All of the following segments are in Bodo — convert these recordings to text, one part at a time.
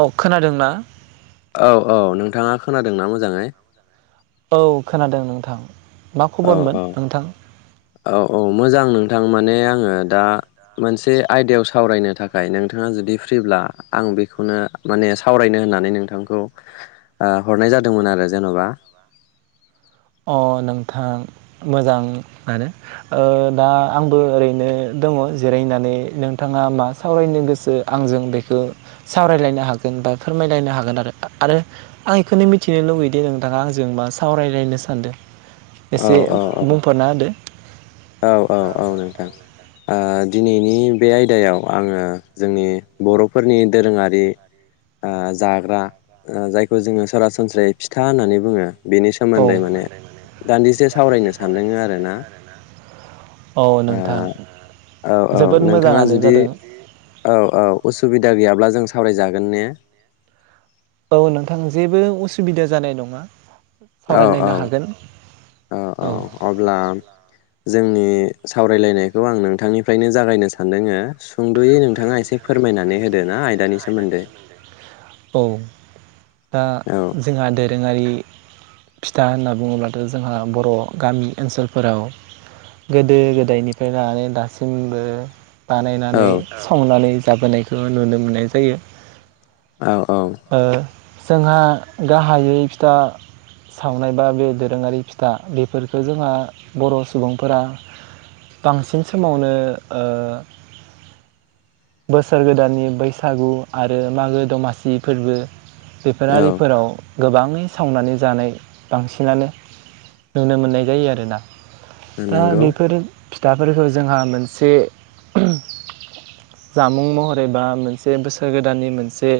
औ खोनादोंना औ औ नोंथांङा खोनादोंना मोजांङै औ खोनादों नोंथां मा औ खबरमोन औ नोंथां औ औ मोजां नोंथां माने आंङो दा मोनसे आयदायाव सावरायनो थाखाय नोंथांङा जुदि फ्रिब्ला आं बेखौनो माने सावरायनो होननानै नोंथांखौ ओ हरनाय जादोंमोन आरो जेनबा। अ नोंथां मोजां आरो ओ दा आंबो ओरैनो दङो जिरायनानै नोंथांङा मा सावरायनो गोसो आंजों बेखो सावरायलायनो हागोन बा फोरमायलायनो हागोन आरो आरो आं बेखौनो मिथिनो लुगैदि नोंथांङा आंजों मा सावरायलायनो सान्दों औ एसे औ बुंफोरना होदो औ औ औ नोंथां ओ दिनैनि बे आयदायाव आङो जोंनि बरफोरनि दोरोंङारि जाग्रा जायखौ जोङो सरासनस्रायै फिथा होननानै बुङो। बेनि औ सोमोन्दै माने दान्दिसे सावरायनो सानदों आरो ना। औ ओ नोंथां औ औ जोबोद नोंथांङा मोजाङानो जुदि जादों औ औ असु दा गैयाब्ला जों सावरायजागोन ने। औ नोंथां जेबो उसुबिदा जानाय नङा औ औ सावरायलायनो हागोन औ औ अब्ला जों नि सावरायलायनायखौ आं नोंथांनिफ्रायनो जागायनो सानदोंङो सुंदयै नोंथांङा एसे फोरमायनानै होदो ना आयदानि सोमोन्दै। औ दा औ जोंहा दोरोंङारि। फिथा होनना बुङोब्लाथ जोंहा बर गामि ओनसोलफोराव गोदो गोदायनिफ्राय लानानै दासिमबो। औ बानायनानै संनानै जाबोनायखौ नुनो मोननाय जायो। औ औ ओ जोंहा गाहायै फिथा सावनाय बा बे दोरोंङारि फिथा बेफोरखौ जोंहा बर सुबुंफोरा बांसिन समावनो बोसोर गोदाननि बैसागु आरो मागो दमासि। नि फोरबो औ बेफोरारिफोराव गोबांङै सावनानै जानाय बांसिनानो नुनो मोननाय जायो आरोना। दा नंगौ बेफोरो फिद दाफोरखौ जोंहा मोनसे जामुं महरै बा मोनसे बोसोर गोदाननि मोनसे।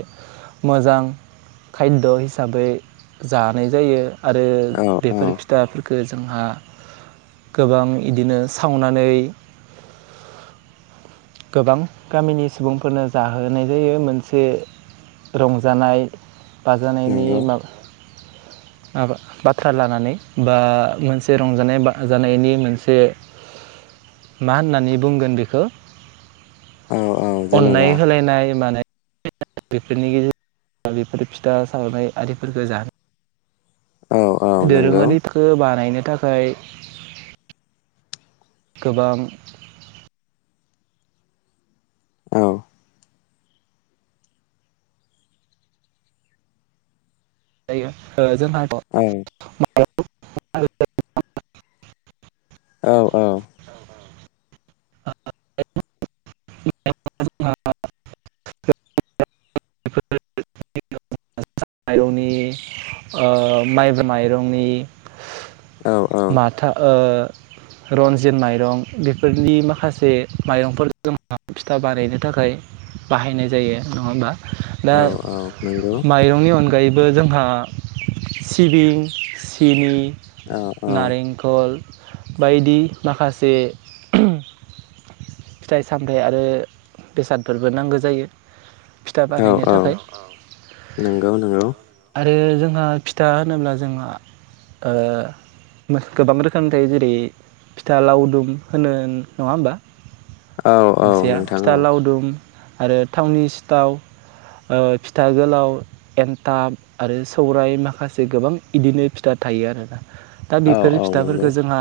मोजां खायद हिसाबै जानाय जायो आरो औ औ बेफोर फिथा गो जोंहा गोबां इदिनो सावनानै गोबां गामिनि सुबुंफोरनो जाहोनाय जायो मोनसे। रंजानाय बाजानायनि नंगौ माबा माबख बाथ्रा लानानै बा मोनसे रंजानाय बाजानायनि मोनसे मा होननानै बुंगोन बेखो। औ औ अननाय जेन'बा होलायनाय माने बेफोरनि गेजेरजों बेफोर फिथा सावनाय आरिफोरखौ जानो औ औ नंगौ दोरोङारिखौ बानायनो थाखाय गोबां औ जाय औ [unintelligible] [unintelligible] औ औ [unintelligible] [unintelligible] [unintelligible] ओ माइरंनि माइब माइरंनि औ माथा ओ रनजित माइरं बेफोरनि माखासे माइरंफोर जों फिथा बानायनो थाखाय बाहायनाय जायो नङाहोनबा औ दा औ नंगौ माइरंनि अनगायै बो जोंहा सिबिं सिनि औ नारेंखल बायदि माखासे फिथाइ सामथाइ आरो बेसादफोरबो नांगौ जायो फिथा औ बानायनो औ थाखाय नंगौ नंगौ आरो जोंहा फिथा होनोब्ला जोंहा ओ गोबां रोखोमनि थायो जेरै फिथा लावदुम होनो नङा होमबा औ औ मोनसेया नोंथां फिथा औ लावदुम आरो थटावनि थाव फिथा गोलाव एन्थाब आरो सौरायाइ माखासे गोबां बिदिनो फिथा थायो आरोना दा औ बेफोर औ नंगौ फिथाफोरखौ जोंहा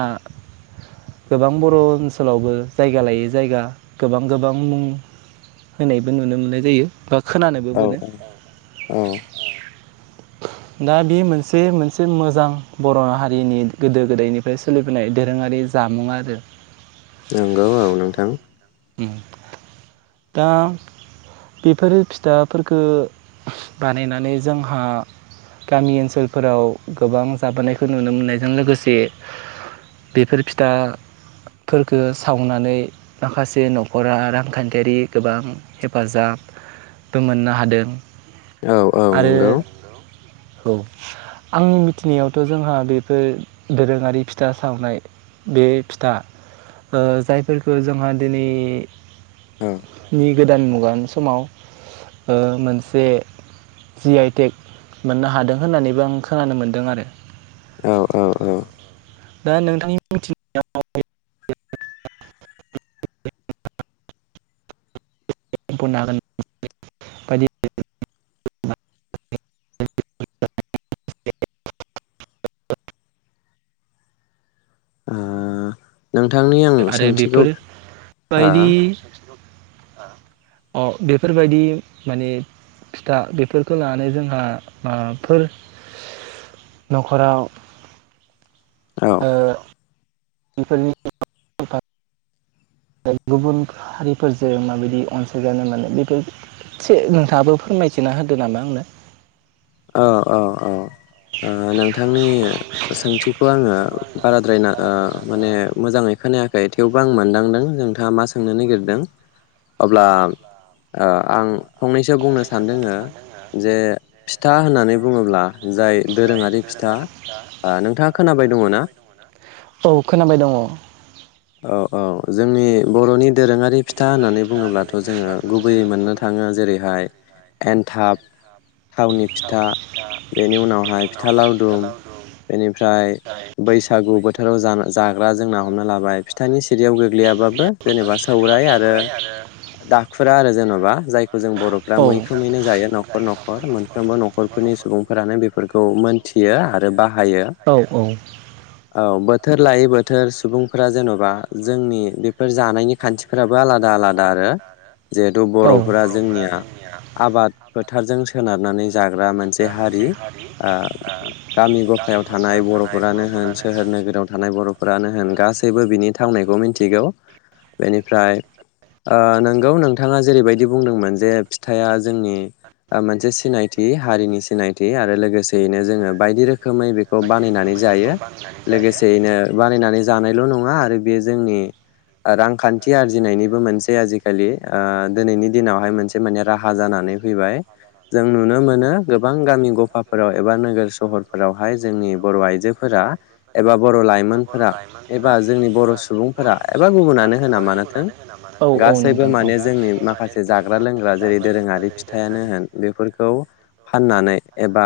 गोबां बर ओनसोलावबो जायगा लायै जायगा गोबां गोबां मुं होनायबो नुनो मोनो जायो खोनानोबो मोनो औ औ औ औ दा बे मोनसे मोनसे मोजां बर हारिनि गोदो गोदायनिफ्राय सोलिबोनाय दोरोङारि जामुं आरो नंगौ औ नोंथां उम दा बेफोर फिथाफोरफोरखौ बानायनानै जोंहा गामि ओनसोलफोराव गोबां जाबोनायखौ नुनो मोननायजों लोगोसे बेफोर फिथाफोरफोरखौ सावनानै माखासे जे न खरा रांखान्थियारि गोबां हेफाजाबबो मोननो हादों औ औ आरो नंगौ औ आंनि मिथिनायावथ जोंहा बेफोर दोरोङारि फिथा सावनाय बे फिथा जायफोरखौ जोंहा दिनै औ नि गोदान मुगानि समाव ओ मोनसे जि आइ टेक मोननो हादों होननानैबो आं खोनानो मोनदों आरो औ औ औ दा नोंथांनि [unintelligible] [unintelligible] अ नोंथांनि आं आरो सोंथिखौ ह बेफोरबायदि अ बेफोरबायदि माने फिथा बेफोरखौ लानानै जोंहा माबाफोर न'खराव औ ओ बेफोरनि आरो गुबुन हारिफोरजों माबायदि अनसायजानो माने बेफोर एसे नोंथाङाबो फोरमायथिना होदो नामा आंनो औ औ औ नोंथांनि सोंथिखौ आङो बाराद्रायना माने मोजाङै खोनायाखै थेवबो आं मोनदांदों नोंथाङा मा सोंनो नागिरदों अब्ला आं फंनैसो बुंनो सानदों जे फिथा होननानै बुङोब्ला जाय दोरोङारि फिसा नोंथाङा खोनाबाय दङ ना औ खोनाबाय दङ औ औ जोंनि बर'नि दोरोङारि फिथा होननानै बुङोब्लाथ' जोङो गुबैयै मोननो थाङो जेरैहाय एन्थाब थावनि फिथा बेनि उनावहाय फिथा लावदुम बेनिफ्राय बैसाग बैसागु बोथोराव ज जाग्रा जोंना हमना लाबाय फिथानि सिरियाव गोग्लैयाबाबो जेनेबा सौराय आरो दाखुरा आरो जेन'बा जायखौ जों बर'फ्रा औ मैखोमैनो जायो न'खर न'खर मोनफ्रोमबो न'खरफोरनि सुबुंफोरानो बेफोरखौ मोनथियो आरो बाहायो जिहेथु औ बोथोर लायै बोथोर सुबुंफोरा जेन'बा जोंनि बेफोर जानायनि खान्थि फोराबो आलादा आलादा आरो जिहेथु बर'फोरा जोंनिया आबाद फोथारजों सोनारनानै जाग्रा मोनसे हारि गामि गफायाव थानाय बर'फोरानो होन सोहोर नोगोराव थानाय बर'फोरानो होन गासैबो बिनि थाखाय थांनायखौ मिथिगौ बेनिफ्राय नोंगौ नोंथाङा जेरैबायदि बुंदोंमोन जे फिथाइया जोंनि मोनसे सिनायथि हारिनि सिनायथि आरो लोगोसे नो जोङो बायदि रोखोमै बेखौ बानायनानै जायो लोगोसेयैनो बानायनानै जानायल' नङा आरो बे जोंनि रांखान्थि आरजिनायनिबो मोनसे आजिखालि दिनैनि दिनावहाय मोनसे माने राहा जानानै फैबाय जों नुनो मोनो गोबां गामि गफाफोराव एबा नोगोर सहरफोरावहाय जोंनि बर' आइजोफोरा एबा बर' लाइमोनफोरा एबा जोंनि बर' सुबुंफोरा एबा गुबुनानो होना मानोथों गासैबो मानो माने जोंनि माखासे जाग्रा लोंग्रा जेरै दोरोङारि फिथाइआनो होन बेफोरखौ फाननानै एबा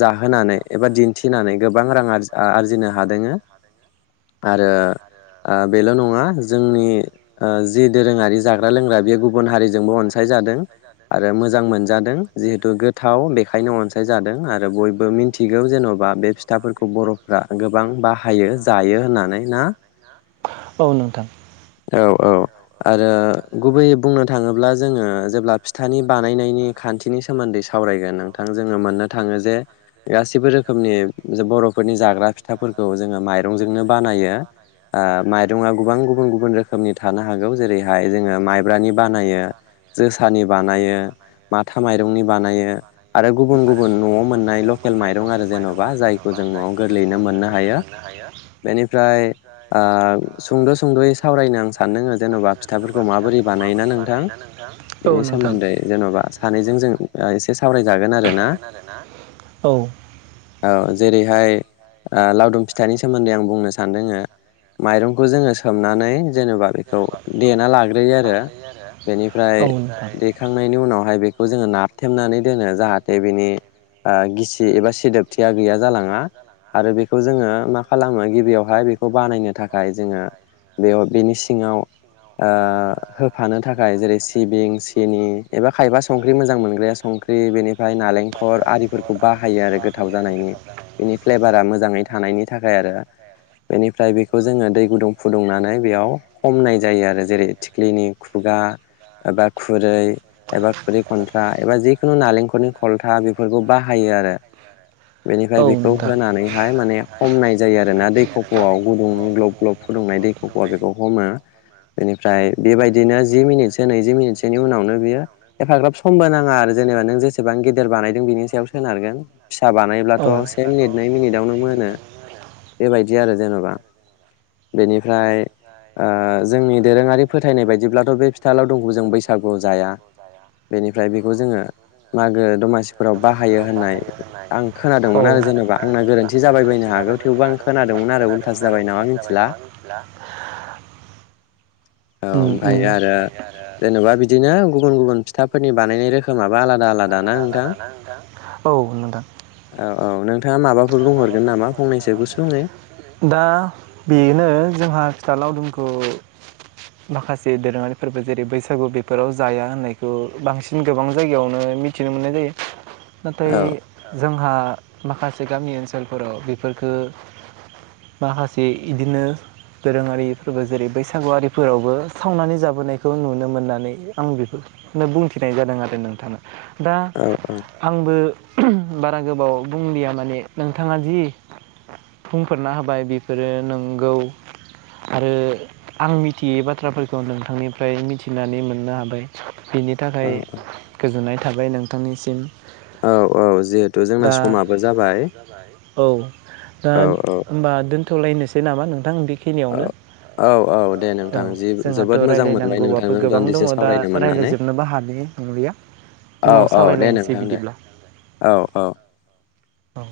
जाहोनानै एबा दिन्थिनानै गोबां रां आर आरजिनो हादों आरो बेल नङ नङा जोंनि जि दोरोङारि जाग्रा-लोंग्रा बेयो गुबुन हारिजोंबो अनसायजादों आरो मोजां मोनजादों जिहेथु गोथाव बेखायनो अनसायजादों आरो बयबो मिन्थिगौ जेन'बा बे फिथाफोरखौ बर'फ्रा गोबां बाहायो जायो होननानै ना औ नों औ औ आरो गुबैयै बुंनो थाङोब्ला जोङो जेब्ला फिथानि बानायनायनि खान्थिनि सोमोन्दै सावरायगोन नोंथां जोङो मोननो थाङो जे गासिबो रोखोमनि बर'फोरनि जाग्रा फिथाफोरखौ जोङो माइरंजोंनो बानायो माइरङा गोबां गुब गुबुन रोखोमनि थानो हागौ जेरैहाय जोङो माइब्रानि बानायो जोसानि बानायो माथा माइरंनि बानायो आरो गुबुन गुबुन न'आव मोननाय लकेल माइरं आरो जेन'बा जायखौ जों न'आव गोरलैयैनो मोननो हायो बेनिफ्राय आ सुंद' सुंद'यै सावरायनो आं सानदङो जेन'बा फिथाफोरखौ माबोरै बानायोना नोंथां औ बेनि नोंथां सोमोन्दै जेन'बा सानैजों जों एसे सावरायजागोन आरो ना औ औ जेरैहाय आ लावदुम फिथाइनि सोमोन्दै आं बुंनो सानदोंनो माइरंखौ जोङो सोमनानै जेनेबा बेखौ देना लाग्रोयो आरो बेनिफ्राय औ नोंथां देखांनायनि उनावहाय बेखौ जोङो नाथेमनानै दोनो जाहाथे बिनि आं गिसि एबा सिदोबथिया गैया जालाङा आरो बेखौ जोङो मा खालामो गिबियावहाय बेखौ बानायनो थाखाय जोङो बिनि सिंआव ओ होफानो थाखाय जेरै सिबिं सिनि एबा खायबा संख्रि मोजां मोनग्राया संख्रि बेनिफ्राय नालेंखर आरि खौ बाहायो आरो गोथाव जानायनि बेनि फ्लेभारा मोजाङै थानायनि थाखाय आरो बेनिफ्राय बेखौ जोङो दै गुदुं फुदुंनानै बेयाव हमनाय जायो आरो जेरै थिख्लिनि खुगा एबा खुरै एबा खुरै खन्थ्रा एबा जिखुनु नालेंखलनि खलथा बेफार बाहायो आरो बेनिफ्राय औ बेखौ नोंथां होनानैहाय माने हमनाय जायो आरो ना दैखफ'आव गुदुंनि ग्लब ग्लब फुदुंनाय दै खफ'वाव बेखौ हमो बेनिफ्राय बेबायदिनो जि मिनिटसो नैजि मिनिटसोनि उनावनो बियो एफाग्राब समबो नाङा आरो जेनेबा नों जेसेबां गेदेर बानायदों सोनारगोन फिसा बानायब्लाथ' से मिनिट नै मिनिटआवनो मोनो बेबायदि आरो जेनेबा बेनि ओमफ्राय ओ जोंनि दोरोङारि फोथायनाय बायदिब्लाथ' बे फिथा लावदुमखौ जों बैसागुआव जाया बेनिफ्राय बेखौ जोङो मागो दमासिफोराव बाहायो होननाय आं खोनादोंमोन आरो जेन'बा आंना गोरोन्थि जाबाय बायनो हागौ थेवबो आं खोनादोंमोन आरो उल्थासो जाबाय नामा मिथिला। औ ओमफ्रायायो आरो ओमफ्राय जेनेबा बिदिनो गुबुन गुबुन फिथाफोरनि बानायनाय रोखोमाबो आलादा आलादा ना नोंथां औ नोंथां औ- औ नोंथाङा माबाफोर बुंहरगोन नामा फंनैसो गुसुंयै दा बेनो जोंहा फिथा लावदुमखौ माखासे दोरोङारि फोरबो जेरै बैसागु बेफोराव जाया होननायखौ बांसिन गोबां जायगायावनो मिथिनो मोननाय जायो। नाथाय औ जोंहा माखासे बे गामि ओनसोलफोराव बेफोरफोरखो माखासे इदिनो दोरोङारिफोरबो जेरै बैसागुआरिफोरावबो सावनानै जाबोनायखौ नुनो मोननानै आं बेफोरखोनो बुंथिनाय जादों आरो नोंथाङा दा औ औ आंबो बारा गोबाव बुंलिया माने नोंथाङा जि बुंफोरना होबाय बेफोरो नंगौ। आरो आं मिथियै बाथ्राफोरखौ नोंथांनिफ्राय मिथिनानै मोननो हाबाय। बिनि थाखाय गोजोननाय थाबाय नोंथांनिसिम। औ औ जिहेथु जोंना दा समाबो जाबाय औ औ थ'लायनोसै नामा नों बिथां औ खिनियावनो औ दे औ नोंथां औ जि जोंहाथ' जोबोद मोजां मोनबाय रायज्लायनांगौआबो नोंथांजों गोबां दान्दिसे दङ दा सावरायनो मोननानै रायज्लायजोबनोबो हानो नंलिया औ उनाव औ दे सावरायलायनोसै नोंथां दे बिदिब्ला औ औ औ।